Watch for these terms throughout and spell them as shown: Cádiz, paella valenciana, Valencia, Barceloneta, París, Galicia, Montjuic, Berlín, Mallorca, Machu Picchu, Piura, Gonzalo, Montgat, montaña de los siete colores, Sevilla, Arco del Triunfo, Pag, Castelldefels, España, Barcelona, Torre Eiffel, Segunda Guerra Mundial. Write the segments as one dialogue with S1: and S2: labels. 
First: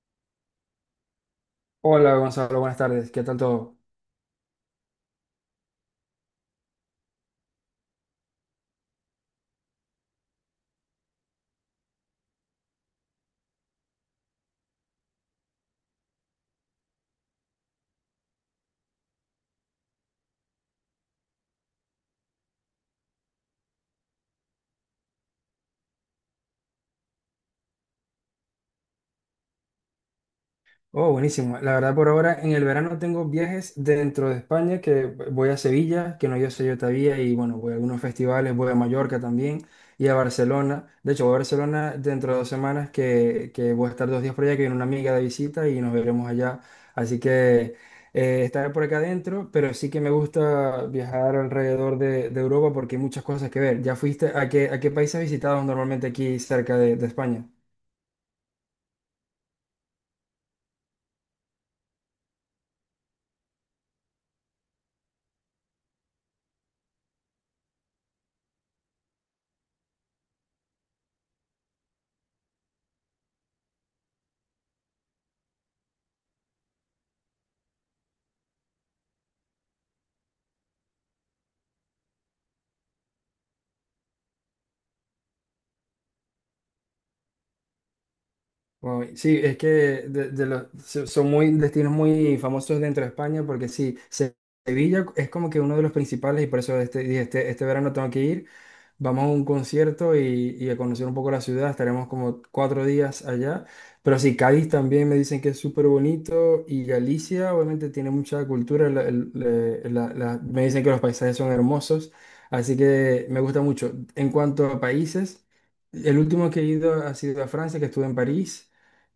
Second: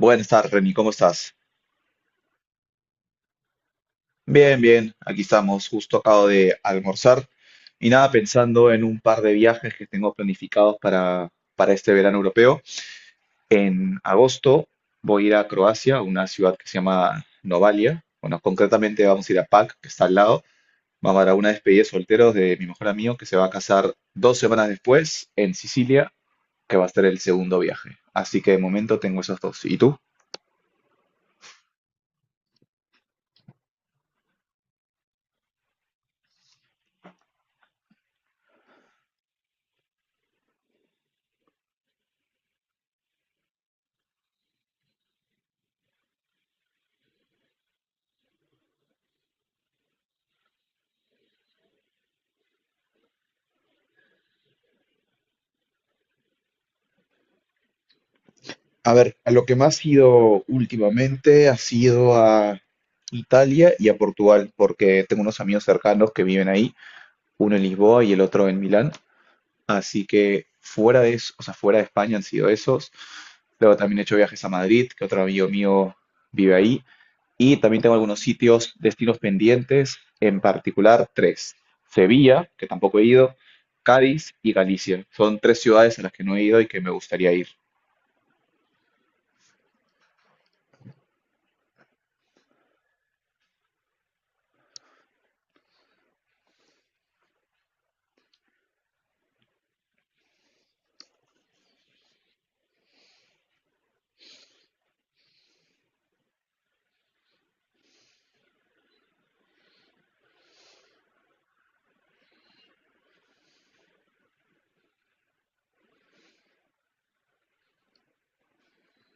S1: Buenas tardes, Reni, ¿cómo estás?
S2: Hola Gonzalo, buenas tardes. ¿Qué tal todo?
S1: Bien, bien, aquí estamos, justo acabo de almorzar y nada, pensando en un par de viajes que tengo planificados para este verano europeo. En agosto voy a ir a Croacia, a una ciudad que se llama Novalia. Bueno, concretamente vamos a ir a Pag, que está al lado. Vamos a dar una despedida de solteros de mi mejor amigo que se va a casar 2 semanas después en Sicilia, que va a ser el segundo viaje. Así que de momento tengo esos dos. ¿Y tú?
S2: Oh, buenísimo. La verdad por ahora en el verano tengo viajes dentro de España que voy a Sevilla, que no yo sé yo todavía, y bueno, voy a algunos festivales, voy a Mallorca también y a Barcelona. De hecho, voy a Barcelona dentro de dos semanas que voy a estar dos días por allá, que viene una amiga de visita y nos veremos allá. Así que estaré por acá adentro, pero sí que me gusta viajar alrededor de Europa porque hay muchas cosas que ver. ¿Ya fuiste a qué país has visitado normalmente aquí cerca de España?
S1: A ver, a lo que más he ido últimamente ha sido a Italia y a Portugal, porque tengo unos amigos cercanos que viven ahí, uno en Lisboa y el otro en Milán. Así que fuera de eso, o sea, fuera de España han sido esos. Luego también he hecho viajes a Madrid, que otro amigo mío vive ahí. Y también tengo algunos sitios, destinos pendientes, en particular tres. Sevilla, que tampoco he ido, Cádiz y Galicia. Son tres ciudades a las que no he ido y que me gustaría ir.
S2: Uy, sí, es que de los, son muy destinos muy famosos dentro de España porque sí, Sevilla es como que uno de los principales y por eso este, dije, este verano tengo que ir. Vamos a un concierto y a conocer un poco la ciudad, estaremos como cuatro días allá. Pero sí, Cádiz también me dicen que es súper bonito y Galicia obviamente tiene mucha cultura, me dicen que los paisajes son hermosos, así que me gusta mucho. En cuanto a países, el último que he ido ha sido a Francia, que estuve en París.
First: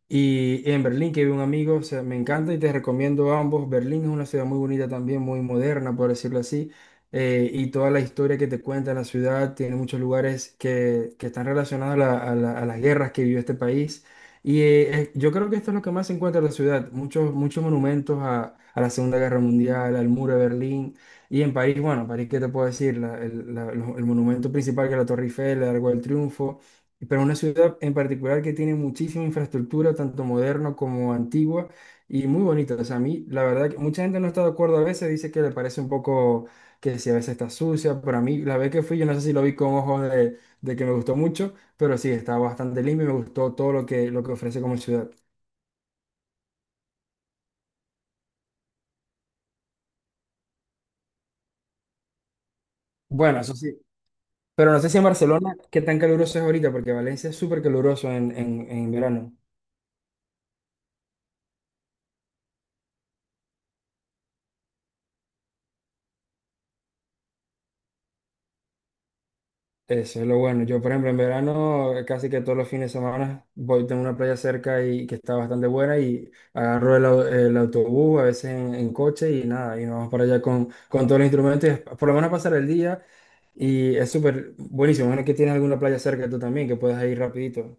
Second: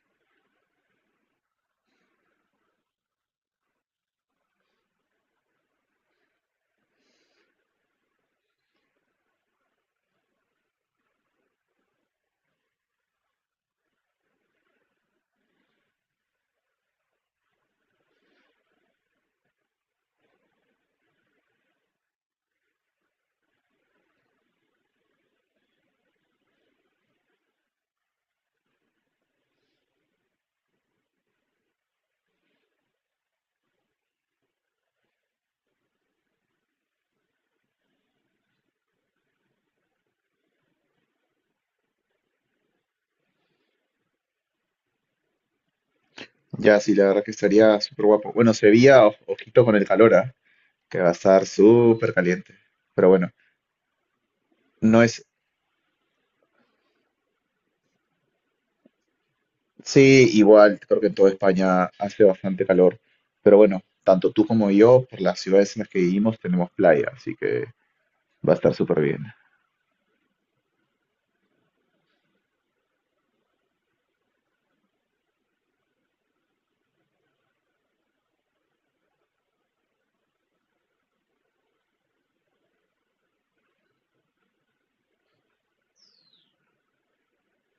S2: Y en Berlín, que vive un amigo, o sea, me encanta y te recomiendo ambos. Berlín es una ciudad muy bonita también, muy moderna, por decirlo así. Y toda la historia que te cuenta la ciudad tiene muchos lugares que están relacionados a, a las guerras que vivió este país. Y yo creo que esto es lo que más se encuentra en la ciudad. Muchos, muchos monumentos a la Segunda Guerra Mundial, al muro de Berlín. Y en París, bueno, París, ¿qué te puedo decir? El monumento principal que es la Torre Eiffel, el Arco del Triunfo, pero una ciudad en particular que tiene muchísima infraestructura, tanto moderna como antigua, y muy bonita. O sea, a mí, la verdad, que mucha gente no está de acuerdo a veces, dice que le parece un poco que si a veces está sucia, pero a mí, la vez que fui, yo no sé si lo vi con ojos de que me gustó mucho, pero sí, está bastante limpio y me gustó todo lo lo que ofrece como ciudad.
S1: Ya, sí, la verdad que estaría súper guapo. Bueno, Sevilla, ojito con el calor, ¿ah? Que va a estar súper caliente. Pero bueno,
S2: Bueno, eso sí, pero no sé si
S1: no
S2: en
S1: es.
S2: Barcelona, qué tan caluroso es ahorita, porque Valencia es súper caluroso en verano.
S1: Sí, igual, creo que en toda España hace bastante calor. Pero bueno, tanto tú como yo, por las ciudades en las que vivimos, tenemos playa, así que va a estar súper bien.
S2: Eso es lo bueno. Yo, por ejemplo, en verano casi que todos los fines de semana voy, tengo una playa cerca y que está bastante buena y agarro el, el autobús, a veces en coche y nada, y nos vamos para allá con todos los instrumentos, y por lo menos pasar el día y es súper buenísimo. Bueno, que tienes alguna playa cerca tú también, que puedas ir rapidito.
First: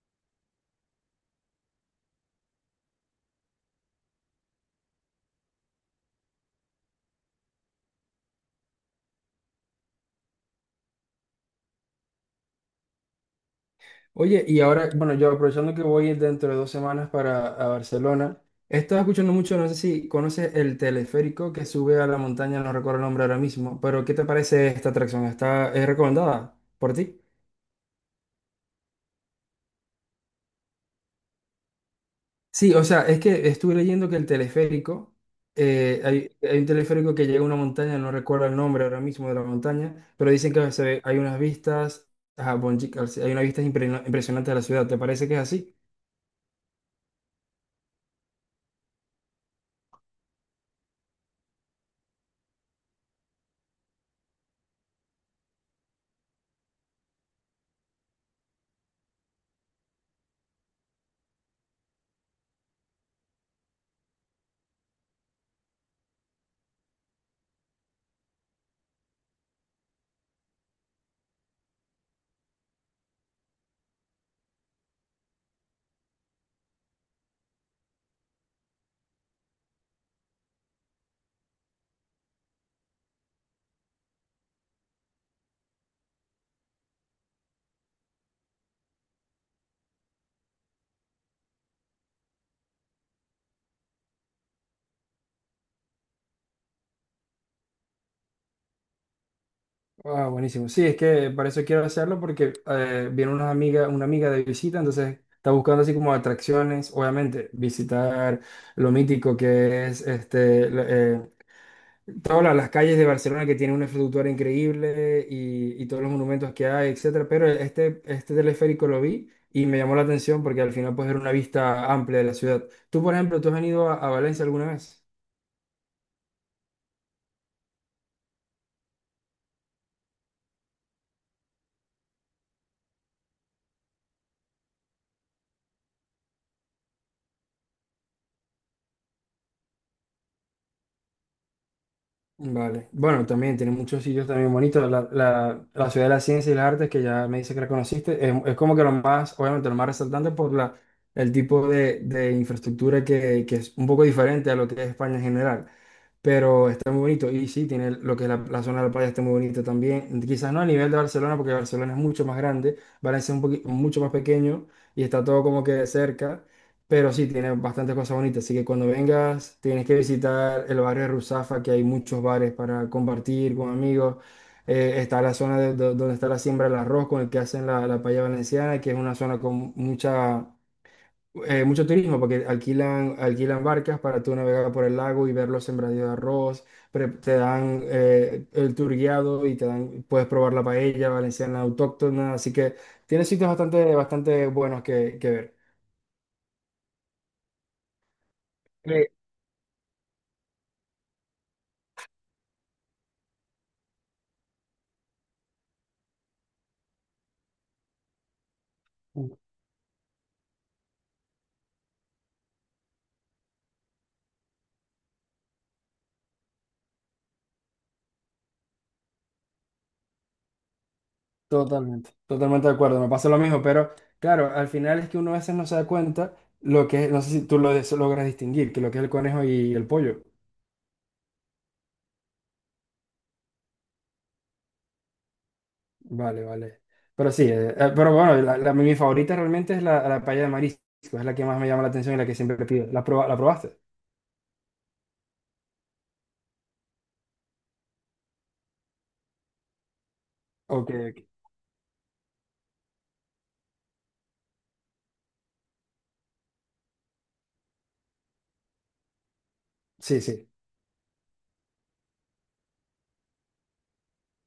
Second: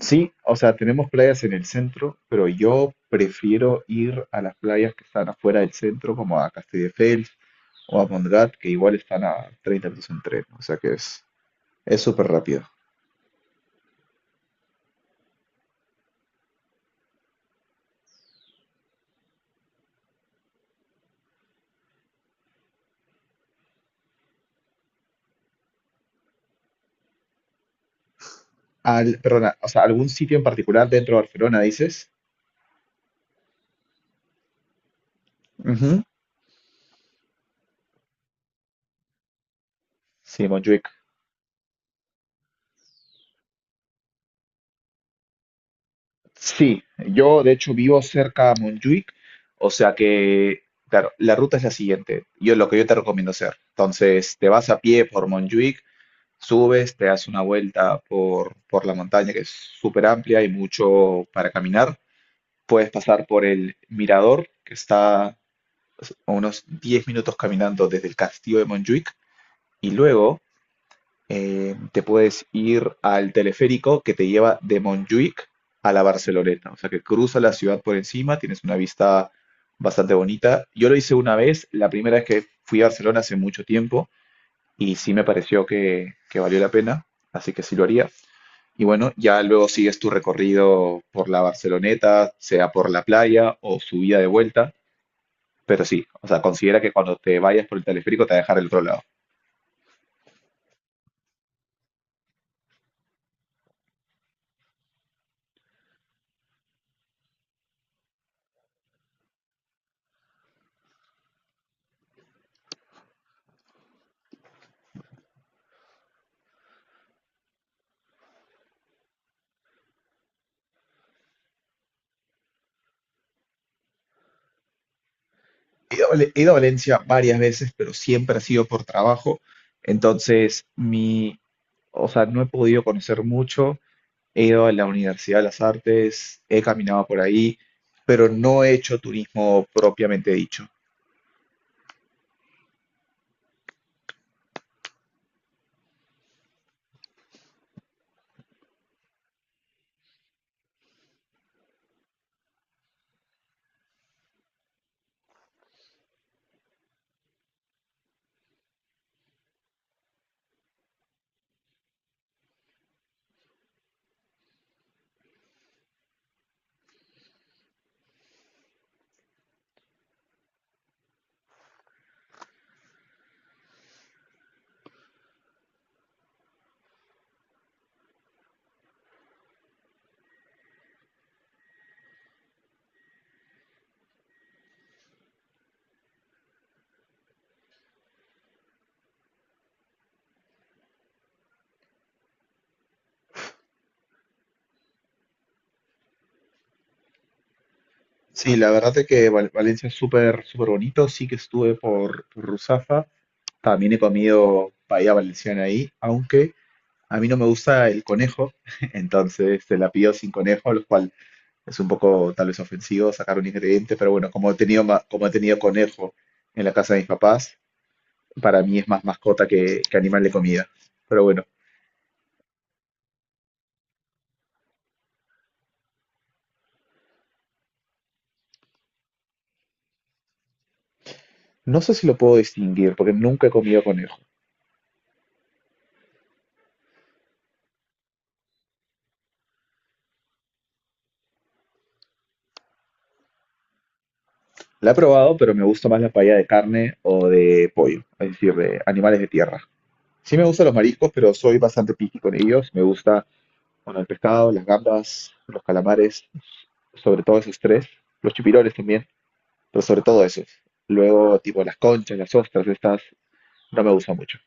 S1: Sí, o sea, tenemos playas en el centro, pero yo prefiero ir a las playas que están afuera del centro, como a Castelldefels o a Montgat, que igual están a 30 minutos en tren. O sea que es súper rápido.
S2: Oye, y ahora, bueno, yo aprovechando que voy dentro de dos semanas para a Barcelona, he estado escuchando mucho, no sé si conoces el teleférico que sube a la montaña, no recuerdo el nombre ahora mismo, pero ¿qué te parece esta atracción? ¿Está, es recomendada por ti?
S1: Perdona, o sea, algún sitio en particular dentro de Barcelona, dices.
S2: Sí, o sea, es que estuve leyendo que el teleférico,
S1: Ujú.
S2: hay un teleférico que llega a una montaña, no recuerdo el nombre ahora mismo de la montaña, pero
S1: Sí,
S2: dicen que
S1: Montjuic.
S2: hay unas vistas, ajá, Bonjic, hay unas vistas impresionantes de la ciudad, ¿te parece que es así?
S1: Sí, yo de hecho vivo cerca a Montjuic, o sea que, claro, la ruta es la siguiente. Yo Lo que yo te recomiendo hacer. Entonces, te vas a pie por Montjuic, subes, te das una vuelta por la montaña que es súper amplia y mucho para caminar. Puedes pasar por el mirador que está a unos 10 minutos caminando desde el castillo de Montjuic y luego te puedes ir al teleférico que te lleva de Montjuic a la Barceloneta, o sea que cruza la ciudad por encima, tienes una vista bastante bonita. Yo lo hice una vez, la primera vez que fui a Barcelona hace mucho tiempo y sí me pareció que valió la pena, así que sí lo haría. Y bueno, ya luego sigues tu recorrido por la Barceloneta, sea por la playa o subida de vuelta, pero sí, o sea, considera que cuando te vayas por el teleférico te va a dejar el otro lado.
S2: Ah, buenísimo. Sí, es que para eso quiero hacerlo porque viene una amiga de visita, entonces está buscando así como atracciones, obviamente, visitar lo mítico que es este, todas las calles de Barcelona que tienen una infraestructura increíble y todos los monumentos que hay, etcétera. Pero este teleférico lo vi y me llamó la atención porque al final puedes ver una vista amplia de la ciudad. Tú, por ejemplo, ¿tú has venido a Valencia alguna vez?
S1: He ido, a he ido a Valencia varias veces, pero siempre ha sido por trabajo. Entonces, o sea, no he podido conocer mucho. He ido a la Universidad de las Artes, he caminado por ahí, pero no he hecho turismo propiamente dicho.
S2: Vale. Bueno, también tiene muchos sitios también bonitos. La, la, la Ciudad de la Ciencia y las Artes, que ya me dice que la conociste, es como que lo más, obviamente, lo más resaltante por la, el tipo de infraestructura que es un poco diferente a lo que es España en general, pero está muy bonito. Y sí, tiene lo que es la, la zona de la playa, está muy bonita también. Quizás no a nivel de Barcelona, porque Barcelona es mucho más grande, Valencia es un mucho más pequeño y está todo como que cerca. Pero sí, tiene bastantes cosas bonitas. Así que cuando vengas, tienes que visitar el barrio de Ruzafa, que hay muchos bares para compartir con amigos. Está la zona donde está la siembra del arroz, con el que hacen la, la paella valenciana, que es una zona con mucha, mucho turismo, porque alquilan, alquilan barcas para tú navegar por el lago y ver los sembradíos de arroz. Te dan el tour guiado y te dan, puedes probar la paella valenciana autóctona. Así que tiene sitios bastante, bastante buenos que ver.
S1: Sí, la verdad es que Valencia es súper, súper bonito. Sí que estuve por Ruzafa. También he comido paella valenciana ahí, aunque a mí no me gusta el conejo,
S2: Eh,
S1: entonces se la pido sin conejo, lo cual es un poco tal vez ofensivo sacar un ingrediente, pero bueno, como he tenido, como he tenido conejo en la casa de mis papás, para mí es más mascota que animal de comida. Pero bueno,
S2: Totalmente, totalmente de acuerdo, me pasa lo mismo, pero claro, al final es que uno a veces no se da cuenta lo que es, no sé si tú lo logras distinguir, que lo que es el conejo y el pollo.
S1: no sé si lo puedo distinguir porque nunca he comido conejo.
S2: Vale, vale. Pero sí, pero bueno, la, mi favorita realmente es la, la paella de marisco, es la que más me llama la atención y la que siempre pido. ¿La, la probaste?
S1: La he probado, pero me gusta más la paella de carne o de pollo, es decir, de animales de tierra. Sí me gustan los
S2: Ok,
S1: mariscos,
S2: ok.
S1: pero soy bastante picky con ellos. Me gusta, bueno, el pescado, las gambas, los calamares, sobre todo esos tres, los chupirones también, pero sobre
S2: Sí,
S1: todo esos.
S2: sí.
S1: Luego, tipo, las conchas, las ostras, estas, no me gusta mucho.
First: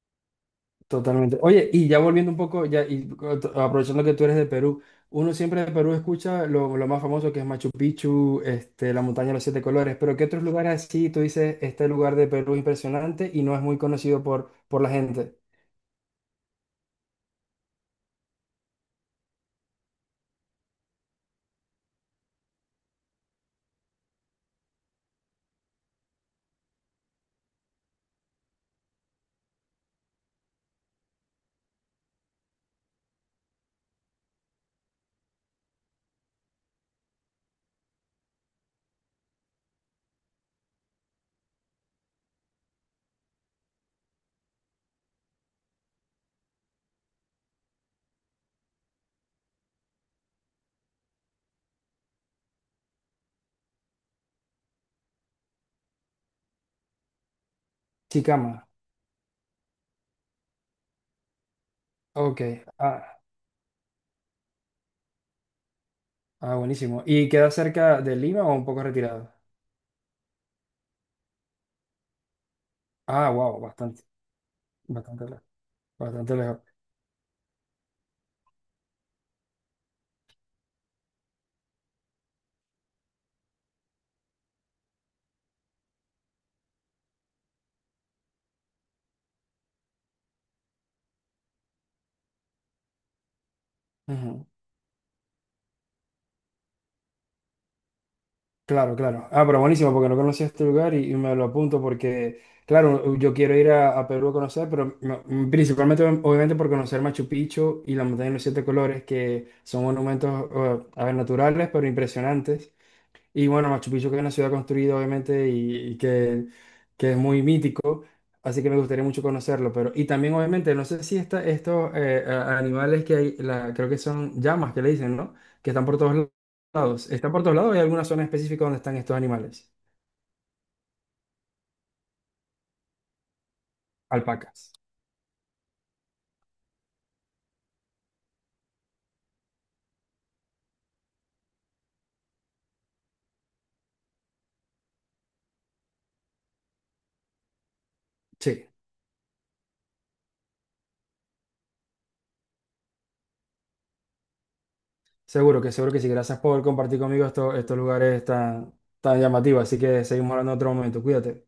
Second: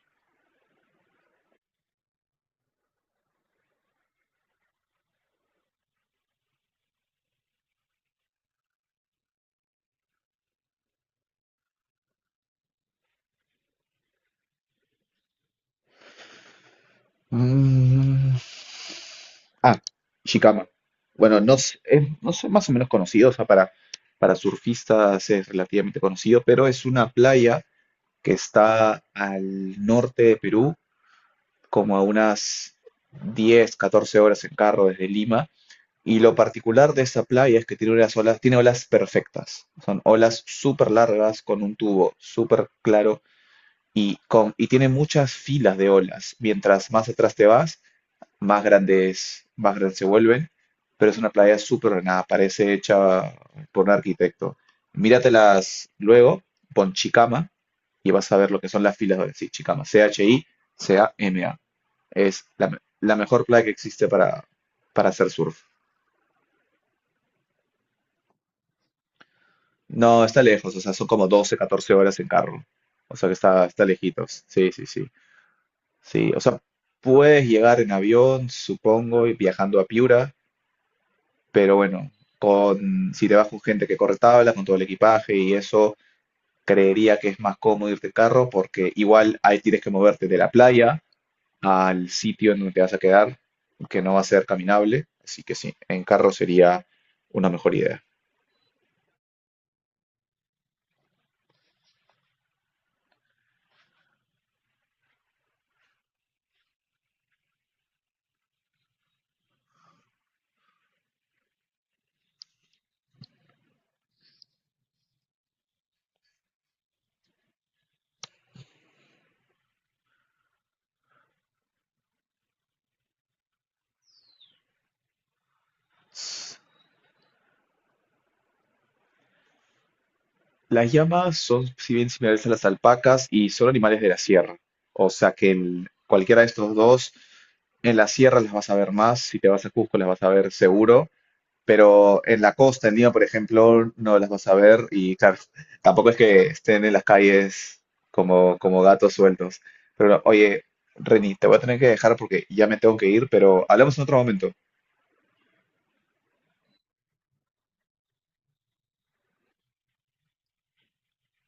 S2: Totalmente. Oye, y ya volviendo un poco, ya y aprovechando que tú eres de Perú, uno siempre de Perú escucha lo más famoso que es Machu Picchu, este, la montaña de los siete colores, pero ¿qué otros lugares así tú dices, este lugar de Perú es impresionante y no es muy conocido por la gente?
S1: Mm, Ah, Shikama. Bueno, no, no son más o menos conocidos, o sea, para surfistas es relativamente conocido, pero es una playa que está al norte de Perú, como a unas 10 14 horas en carro desde Lima. Y lo particular de esta playa es que tiene olas perfectas. Son olas súper largas, con un tubo súper claro y tiene muchas filas de olas. Mientras más atrás te vas, más grande es, más grande se vuelve, pero es una playa súper ordenada, parece hecha por un arquitecto. Míratelas luego, pon Chicama y vas a ver lo que
S2: Chicama.
S1: son las filas de sí, Chicama, Chicama.
S2: Ok.
S1: Es la
S2: Ah,
S1: mejor playa que existe para, hacer surf.
S2: ah, buenísimo. ¿Y queda cerca de Lima o un poco retirado?
S1: No, está lejos, o sea, son como 12 14 horas en carro. O sea
S2: Ah,
S1: que
S2: wow,
S1: está
S2: bastante,
S1: lejitos. Sí, sí, sí.
S2: bastante lejos.
S1: Sí,
S2: Bastante
S1: o sea, puedes llegar en avión, supongo, y viajando a Piura. Pero bueno, si te vas con gente que corre tablas, con todo el equipaje y eso, creería que es más cómodo irte en carro porque igual ahí tienes que moverte de la playa al sitio en donde te vas a quedar, que no va a ser
S2: lejos.
S1: caminable. Así que sí, en carro sería una mejor idea.
S2: Claro, claro. Ah, pero buenísimo, porque no conocía este lugar y me lo apunto porque, claro, yo quiero ir a Perú a conocer, pero principalmente, obviamente, por conocer Machu Picchu y la montaña de los siete colores, que son monumentos, a ver, naturales, pero impresionantes. Y bueno, Machu Picchu que es una ciudad construida, obviamente, y que es muy mítico, así que me gustaría mucho conocerlo. Pero, y también, obviamente, no sé si esta, estos animales que hay, la, creo que son llamas que le dicen, ¿no? Que están por todos lados. ¿Están por todos lados o hay alguna zona específica donde están estos animales?
S1: Las llamas son, si bien similares a las alpacas, y son animales de la sierra.
S2: Alpacas.
S1: O sea que cualquiera de estos dos, en la sierra las vas a ver más, si te vas a Cusco las vas a ver seguro. Pero en la costa, en Lima, por ejemplo, no las vas a ver y claro, tampoco es que estén en las calles como,
S2: Sí,
S1: como gatos sueltos. Pero oye, Reni, te voy a tener que dejar porque ya me tengo que ir, pero hablamos en otro momento.
S2: seguro que sí. Gracias por compartir conmigo estos, estos lugares tan, tan llamativos. Así que seguimos hablando en otro momento. Cuídate.